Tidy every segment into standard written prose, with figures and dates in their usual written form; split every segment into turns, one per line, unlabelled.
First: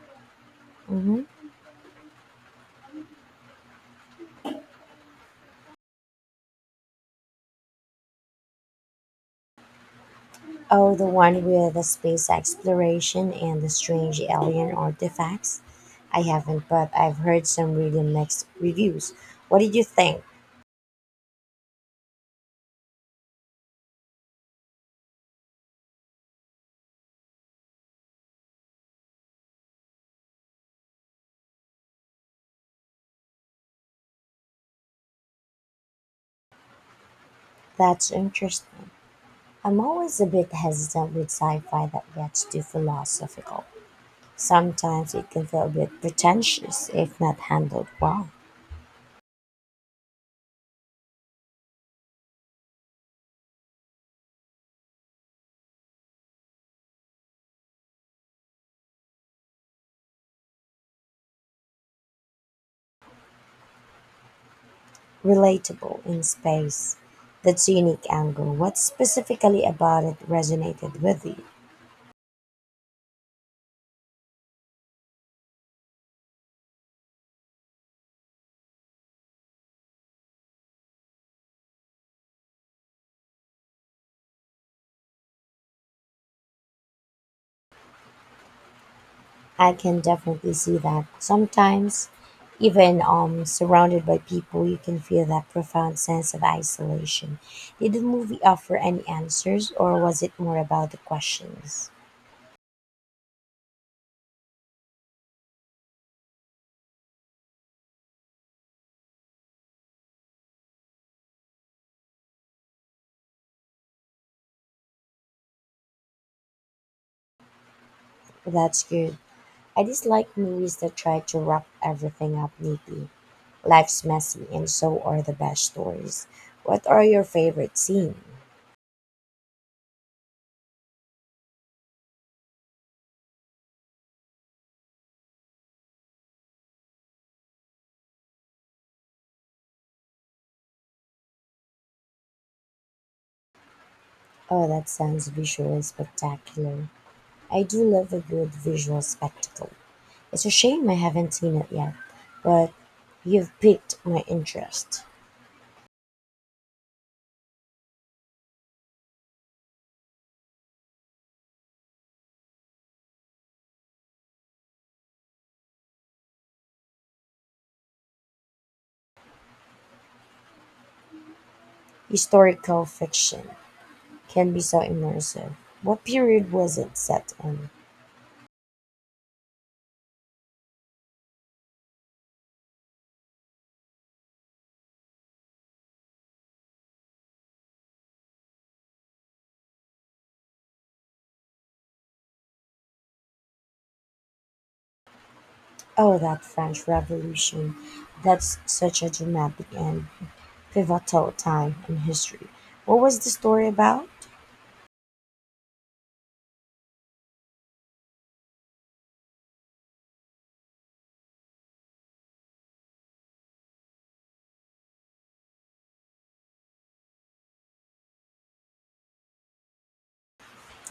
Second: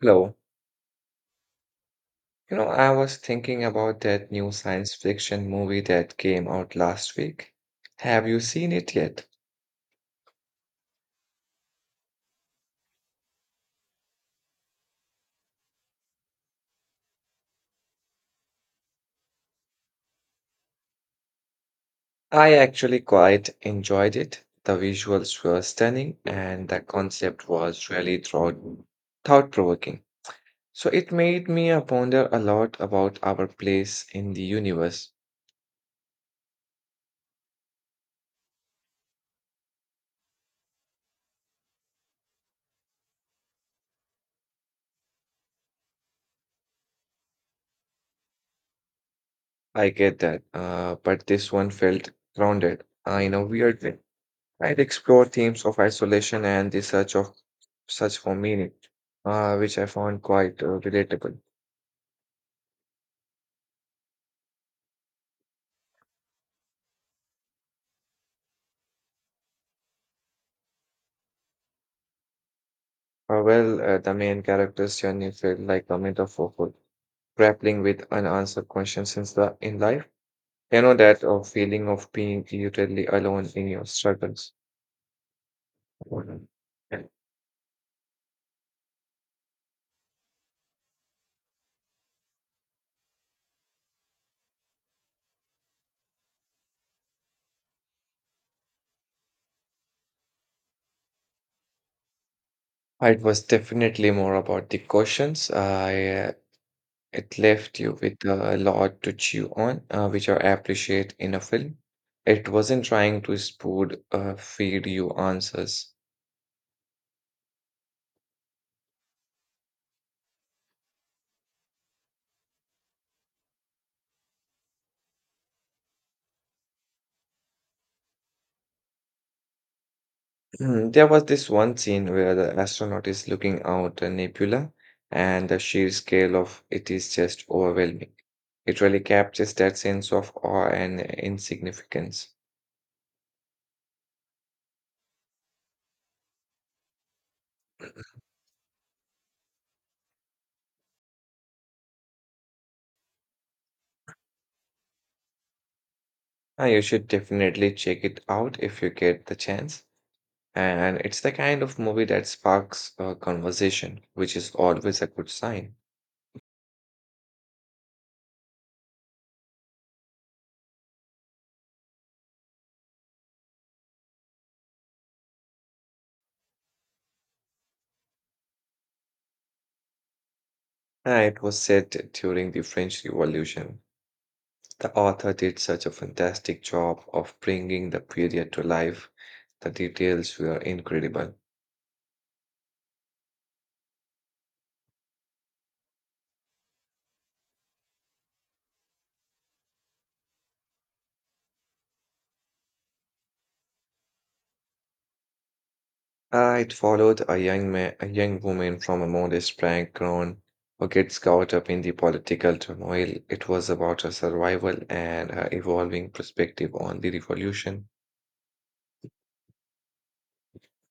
Hello.
Mhm.
You know, I was thinking about that new science fiction movie that came out last week. Have you seen it yet?
Oh, the one with the space exploration and the strange alien artifacts? I haven't, but I've heard some really mixed reviews. What did you think?
I actually quite enjoyed it. The visuals were stunning and the concept was really thought-provoking. So it made me ponder a lot about our place in the universe.
That's interesting. I'm always a bit hesitant with sci fi that gets too philosophical. Sometimes it can feel a bit pretentious if not handled well.
I get that, but this one felt grounded, in a weird way. I'd explore themes of isolation and the search for meaning, which I found quite relatable.
Relatable in space. That's a unique angle. What specifically about it resonated with you?
The main character's journey felt like a metaphor for grappling with unanswered questions in life. You know that feeling of being utterly alone in your struggles.
I can definitely see that. Sometimes, even surrounded by people, you can feel that profound sense of isolation. Did the movie offer any answers, or was it more about the questions?
It was definitely more about the questions I It left you with a lot to chew on, which I appreciate in a film. It wasn't trying to spood feed you answers.
That's good. I dislike movies that try to wrap everything up neatly. Life's messy, and so are the best stories. What are your favorite scenes?
Mm, there was this one scene where the astronaut is looking out a nebula, and the sheer scale of it is just overwhelming. It really captures that sense of awe and insignificance.
Oh, that sounds visually spectacular. I do love a good visual spectacle. It's a shame I haven't seen it yet, but you've piqued my interest.
You should definitely check it out if you get the chance. And it's the kind of movie that sparks a conversation, which is always a good sign.
Historical fiction can be so immersive. What period was it set in?
It was set during the French Revolution. The author did such a fantastic job of bringing the period to life. The details were incredible.
Oh, that French Revolution. That's such a dramatic and pivotal time in history. What was the story about?
It followed a young woman from a modest background who gets caught up in the political turmoil. It was about her survival and her evolving perspective on the revolution.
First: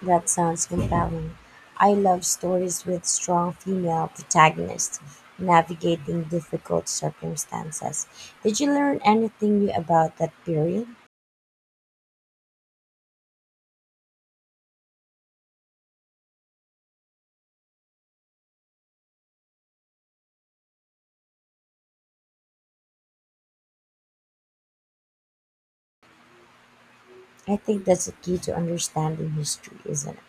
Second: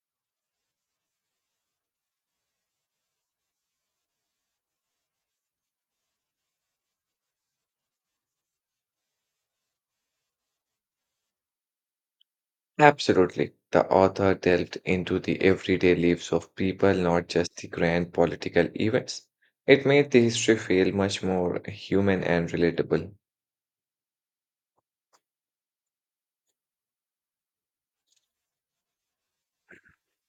That sounds compelling. I love stories with strong female protagonists navigating difficult circumstances. Did you learn anything new about that period?
Absolutely. The author delved into the everyday lives of people, not just the grand political events. It made the history feel much more human and relatable.
I think that's the key to understanding history, isn't it?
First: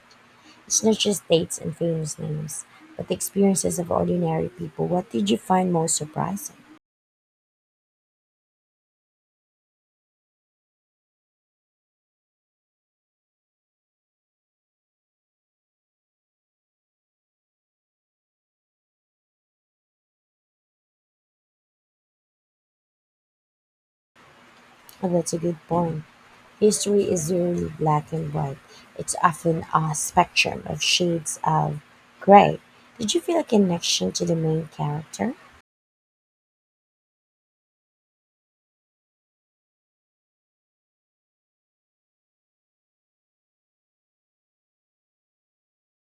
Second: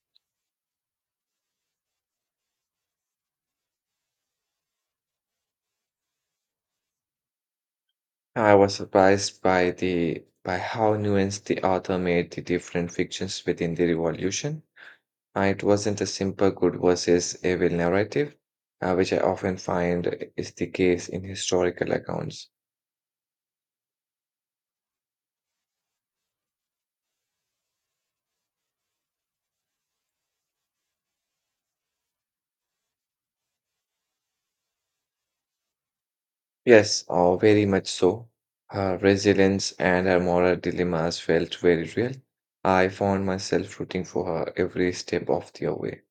It's not just dates and famous names, but the experiences of ordinary people. What did you find most surprising?
I was surprised by how nuanced the author made the different fictions within the revolution. It wasn't a simple good versus evil narrative, which I often find is the case in historical accounts.
Well, that's a good point. History is rarely black and white. It's often a spectrum of shades of gray. Did you feel a connection to the main character?
Yes, very much so. Her resilience and her moral dilemmas felt very real. I found myself rooting for her every step of the way.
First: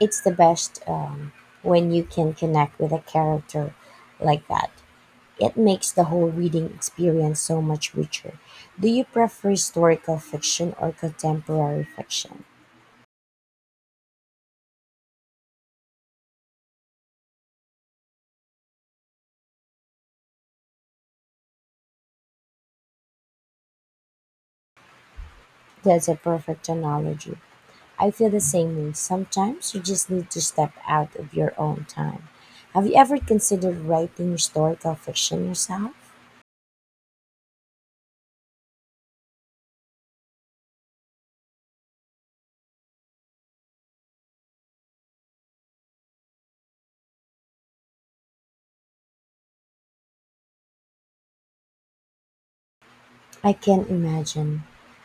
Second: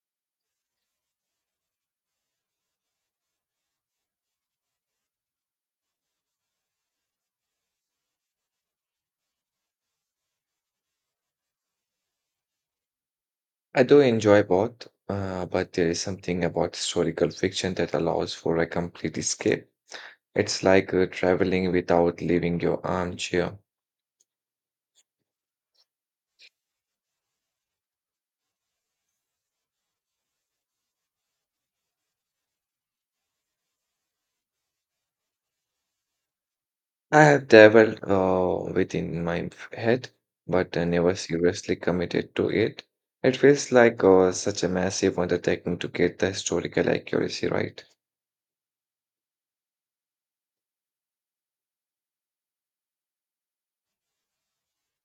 It's the best when you can connect with a character like that. It makes the whole reading experience so much richer. Do you prefer historical fiction or contemporary fiction?
I do enjoy both, but there is something about historical fiction that allows for a complete escape. It's like traveling without leaving your armchair.
That's a perfect analogy. I feel the same way. Sometimes you just need to step out of your own time. Have you ever considered writing historical fiction yourself?
I have dabbled within my head, but I never seriously committed to it. It feels like such a massive undertaking to get the historical accuracy right.
I can imagine.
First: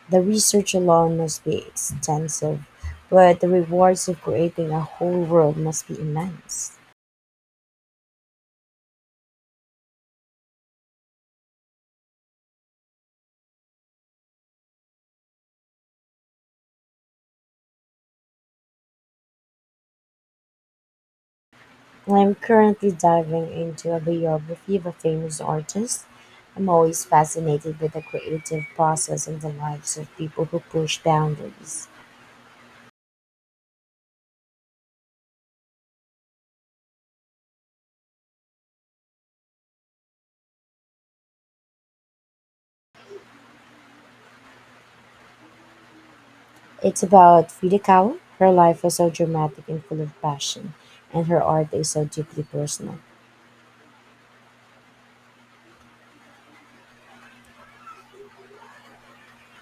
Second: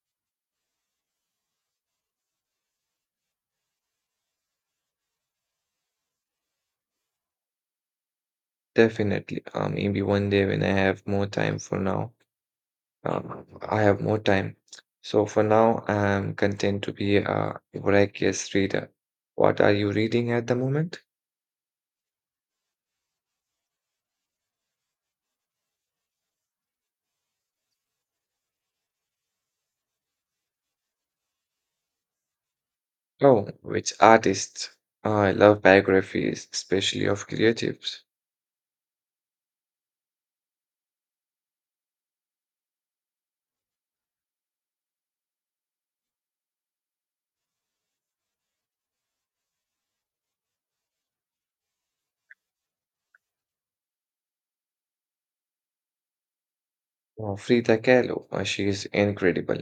The research alone must be extensive, but the rewards of creating a whole world must be immense.
Definitely, maybe one day when I have more time. Um, I have more time. So for now, I'm content to be a voracious reader. What are you reading at the moment?
I'm currently diving into a biography of a famous artist. I'm always fascinated with the creative process and the lives of people who push boundaries.
Oh, which artists? I love biographies, especially of creatives.
It's about Frida Kahlo. Her life was so dramatic and full of passion, and her art is so deeply personal.
Frida Kahlo, she is incredible.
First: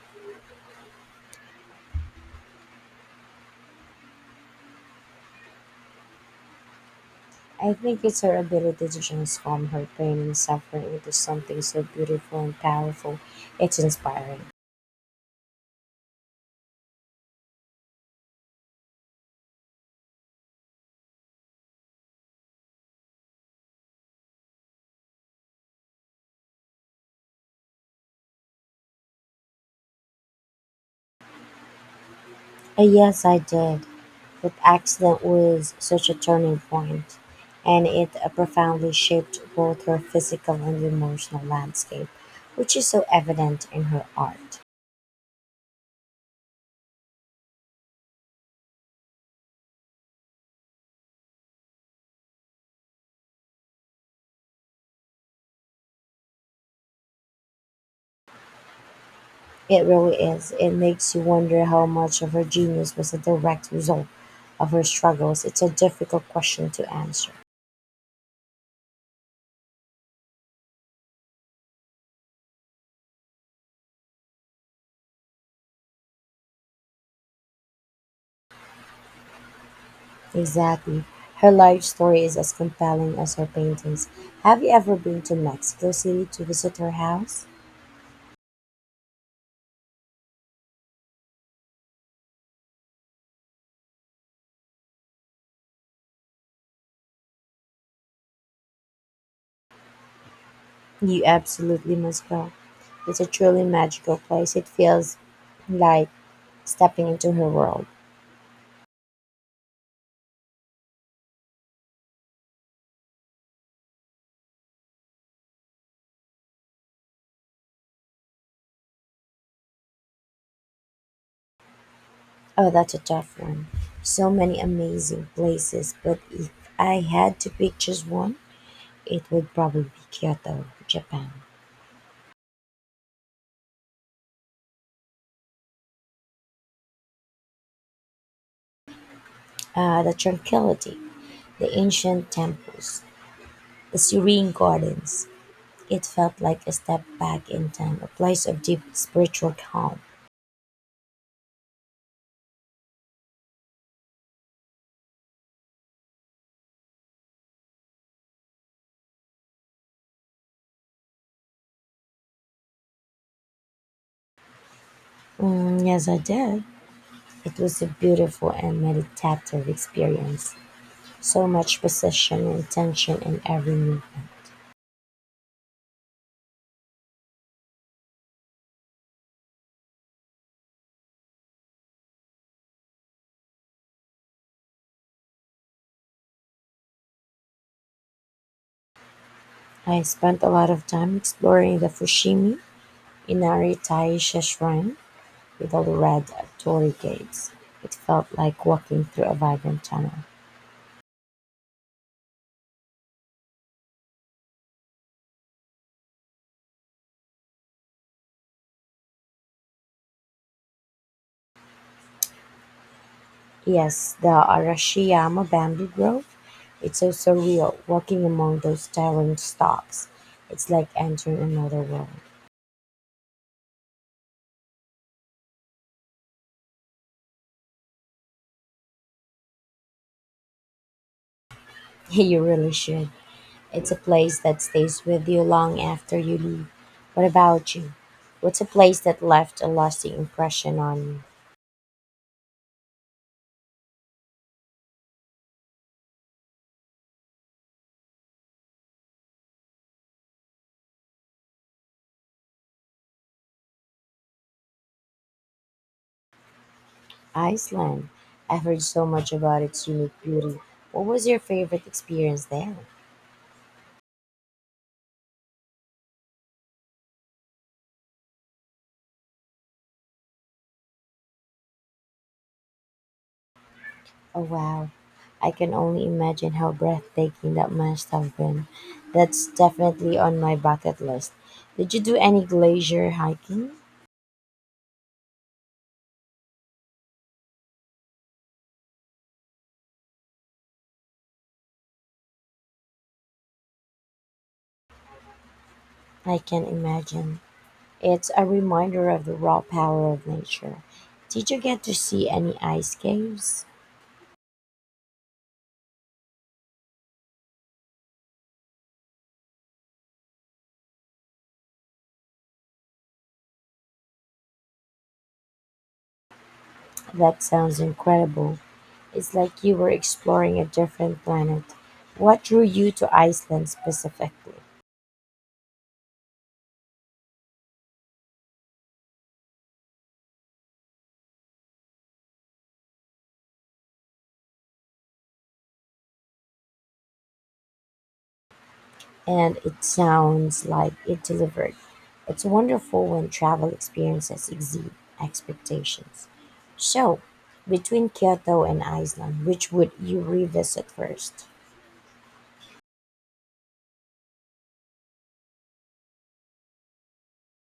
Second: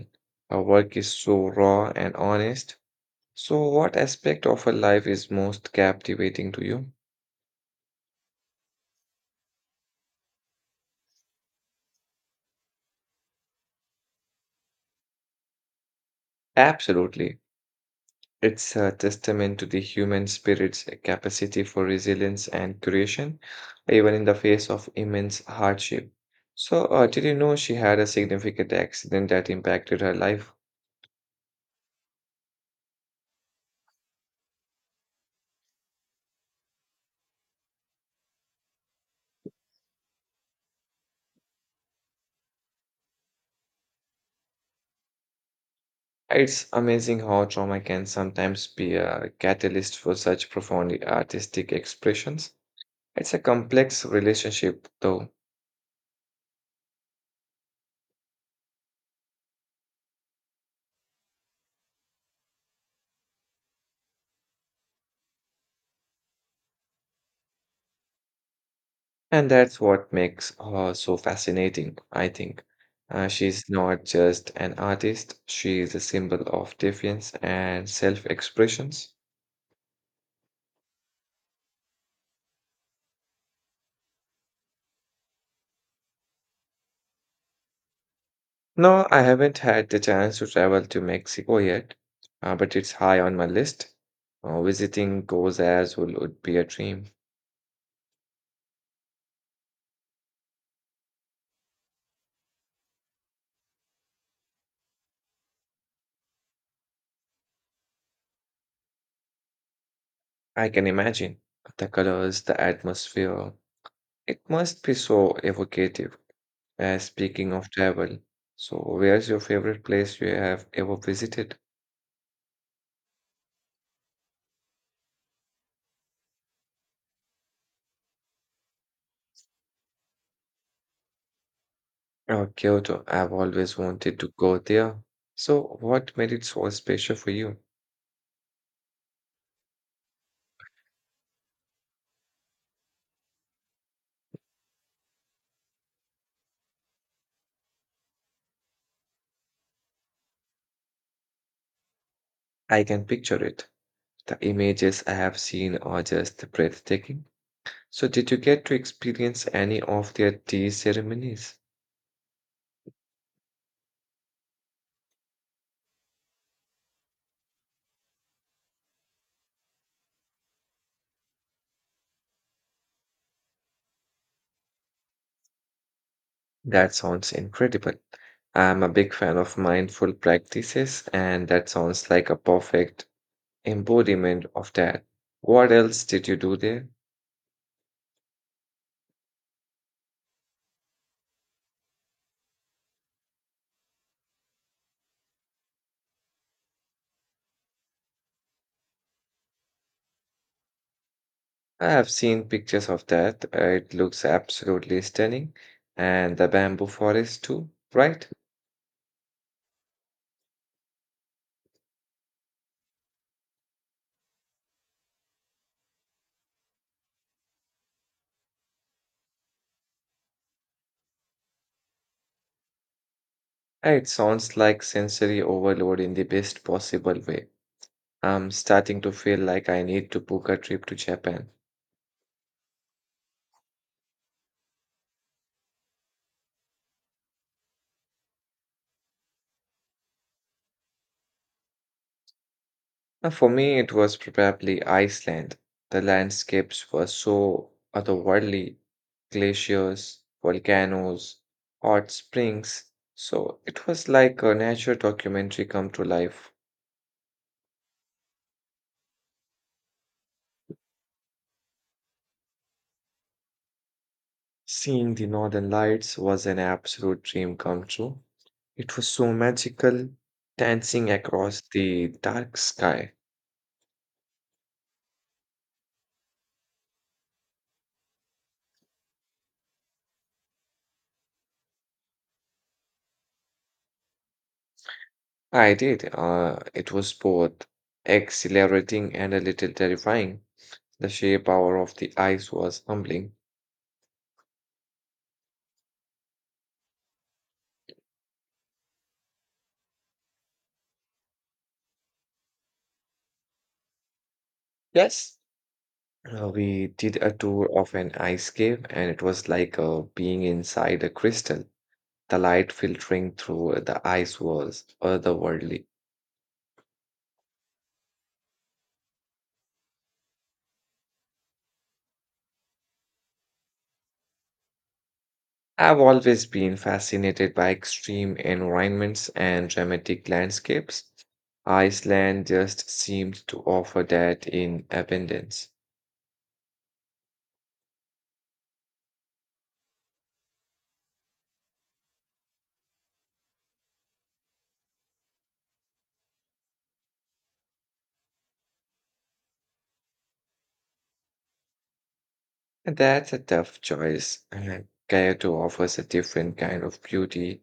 Her work is so raw and honest. So, what aspect of her life is most captivating to you?
I think it's her ability to transform her pain and suffering into something so beautiful and powerful. It's inspiring.
Absolutely. It's a testament to the human spirit's capacity for resilience and creation, even in the face of immense hardship. So, did you know she had a significant accident that impacted her life?
Yes, I did. That accident was such a turning point, and it profoundly shaped both her physical and emotional landscape, which is so evident in her art.
It's amazing how trauma can sometimes be a catalyst for such profoundly artistic expressions. It's a complex relationship, though,
It really is. It makes you wonder how much of her genius was a direct result of her struggles. It's a difficult question to answer.
and that's what makes her so fascinating, I think. She's not just an artist, she is a symbol of defiance and self expressions.
Exactly. Her life story is as compelling as her paintings. Have you ever been to Mexico City to visit her house?
No, I haven't had the chance to travel to Mexico yet, but it's high on my list. Visiting Cozaz would be a dream.
You absolutely must go. It's a truly magical place. It feels like stepping into her world.
I can imagine the colors, the atmosphere. It must be so evocative. Speaking of travel, so where's your favorite place you have ever visited?
Oh, that's a tough one. So many amazing places, but if I had to pick just one, it would probably be Kyoto, Japan.
Oh, Kyoto. I've always wanted to go there. So, what made it so special for you?
The tranquility, the ancient temples, the serene gardens. It felt like a step back in time, a place of deep spiritual calm.
I can picture it. The images I have seen are just breathtaking. So, did you get to experience any of their tea ceremonies?
Mm, yes, I did. It was a beautiful and meditative experience. So much precision and tension in every movement.
That sounds incredible. I'm a big fan of mindful practices, and that sounds like a perfect embodiment of that. What else did you do there?
I spent a lot of time exploring the Fushimi Inari Taisha Shrine with all the red torii gates. It felt like walking through a vibrant tunnel.
I have seen pictures of that. It looks absolutely stunning. And the bamboo forest too, right?
Yes, the Arashiyama bamboo grove. It's so surreal walking among those towering stalks. It's like entering another world.
It sounds like sensory overload in the best possible way. I'm starting to feel like I need to book a trip to Japan.
You really should. It's a place that stays with you long after you leave. What about you? What's a place that left a lasting impression on you?
For me, it was probably Iceland. The landscapes were so otherworldly, glaciers, volcanoes, hot springs. So it was like a nature documentary come to life.
Iceland. I've heard so much about its unique beauty. What was your favorite experience there?
Seeing the northern lights was an absolute dream come true. It was so magical, dancing across the dark sky.
Oh wow. I can only imagine how breathtaking that must have been. That's definitely on my bucket list. Did you do any glacier hiking?
I did. It was both exhilarating and a little terrifying. The sheer power of the ice was humbling.
I can imagine. It's a reminder of the raw power of nature. Did you get to see any ice caves?
Yes, we did a tour of an ice cave, and it was like being inside a crystal. The light filtering through the ice was otherworldly.
That sounds incredible. It's like you were exploring a different planet. What drew you to Iceland specifically?
I've always been fascinated by extreme environments and dramatic landscapes. Iceland just seemed to offer that in abundance.
And it sounds like it delivered. It's wonderful when travel experiences exceed expectations. So, between Kyoto and Iceland, which would you revisit first?
And that's a tough choice. Kyoto offers a different kind of beauty,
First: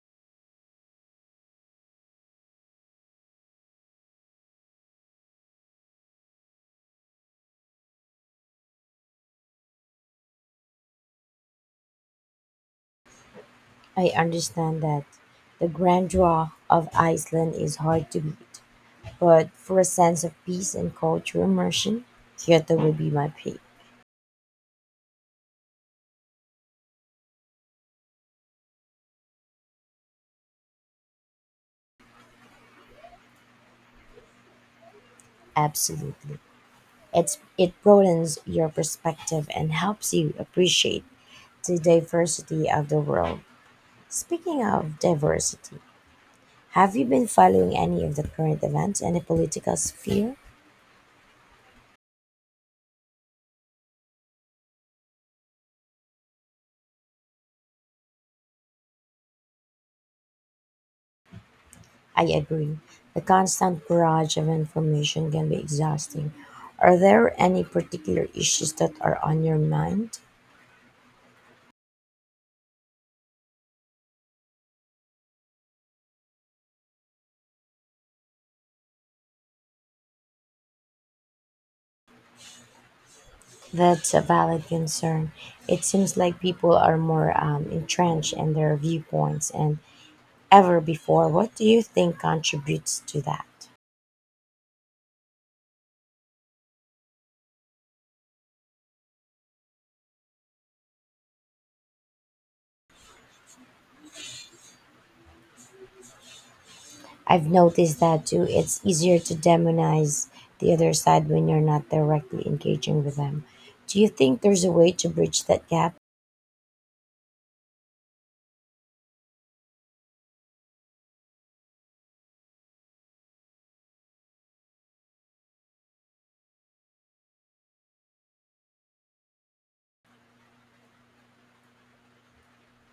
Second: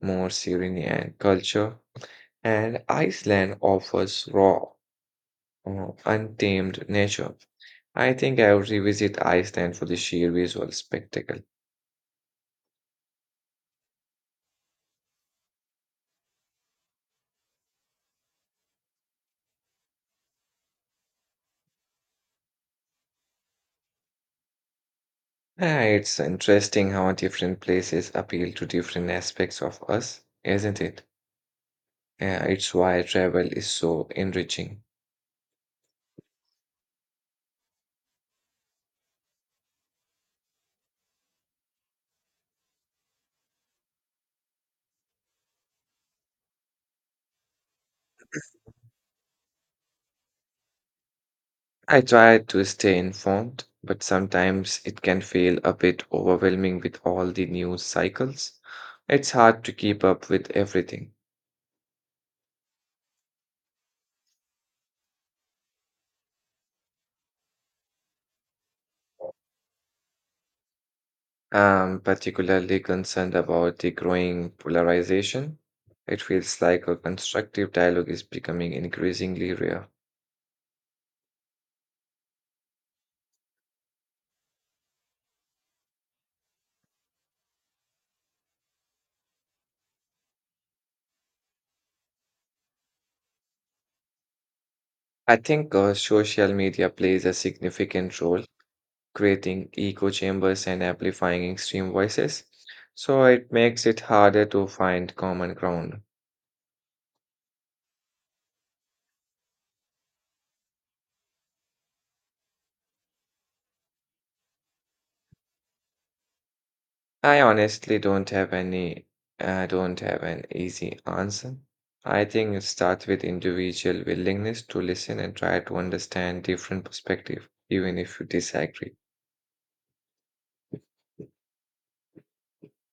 more serene and culture, and Iceland offers raw, untamed nature. I think I'll revisit Iceland for the sheer visual spectacle.
I understand that the grandeur of Iceland is hard to beat, but for a sense of peace and culture immersion, Kyoto would be my pick.
Yeah, it's interesting how different places appeal to different aspects of us, isn't it? Yeah, it's why travel is so enriching.
Absolutely. It broadens your perspective and helps you appreciate the diversity of the world. Speaking of diversity, have you been following any of the current events in the political sphere?
I try to stay informed, but sometimes it can feel a bit overwhelming with all the news cycles. It's hard to keep up with everything.
I agree. The constant barrage of information can be exhausting. Are there any particular issues that are on your mind?
I'm particularly concerned about the growing polarization. It feels like a constructive dialogue is becoming increasingly rare.
That's a valid concern. It seems like people are more entrenched in their viewpoints and ever before. What do you think contributes to that?
I think social media plays a significant role creating echo chambers and amplifying extreme voices. So it makes it harder to find common ground.
I've noticed that too. It's easier to demonize the other side when you're not directly engaging with them. Do you think there's a way to bridge that gap?
I honestly don't have any, I don't have an easy answer. I think it starts with individual willingness to listen and try to understand different perspective, even if you disagree.